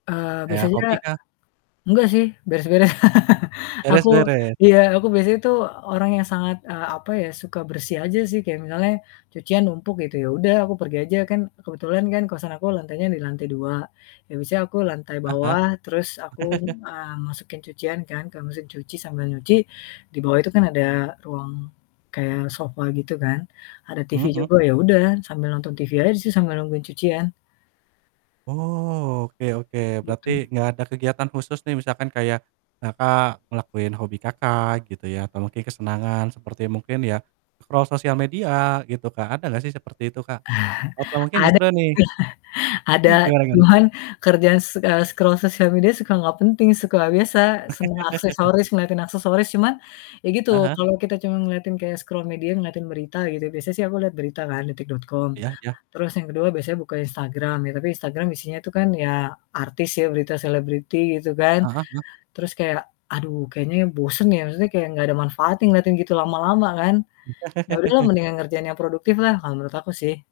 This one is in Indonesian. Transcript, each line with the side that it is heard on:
left: Eee,
right: Kayak
left: biasanya
right: hobi kah?
left: enggak sih, beres-beres aku
right: Beres-beres.
left: iya. Aku biasanya itu orang yang sangat, eee, apa ya, suka bersih aja sih kayak misalnya cucian numpuk gitu, ya udah aku pergi aja kan kebetulan kan kosan aku lantainya di lantai 2, ya biasanya aku lantai
right: Heeh heeh.
left: bawah terus aku, eee, masukin cucian kan ke mesin cuci sambil nyuci, di bawah itu kan ada ruang kayak sofa gitu kan. Ada
right: Mhm
left: TV
right: mhm.
left: juga, ya udah sambil nonton TV aja sih sambil nungguin cucian.
right: Oh, oke oke, berarti
left: Gitu.
right: gak ada kegiatan khusus nih misalkan kayak Kakak ngelakuin hobi Kakak gitu ya, atau mungkin kesenangan seperti mungkin ya scroll sosial media gitu Kak, ada gak sih seperti itu Kak? Atau mungkin
left: Ada,
right: justru nih
left: ada
right: Mmm, gimana gimana?
left: cuman kerjaan s eee, scroll sosial media suka gak penting, suka biasa semua aksesoris ngeliatin aksesoris cuman ya gitu,
right: Ah hah.
left: kalau kita cuman ngeliatin kayak scroll media ngeliatin berita gitu, biasa sih aku liat berita kan, detik.com.
right: Iya iya.
left: Terus yang kedua biasanya buka Instagram, ya tapi Instagram isinya itu kan ya artis ya, berita selebriti gitu kan,
right: Heeh heeh.
left: terus kayak aduh kayaknya bosen ya, maksudnya kayak enggak ada manfaatnya ngeliatin gitu lama-lama kan. Ya udahlah mendingan ngerjain yang produktif lah kalau menurut aku sih.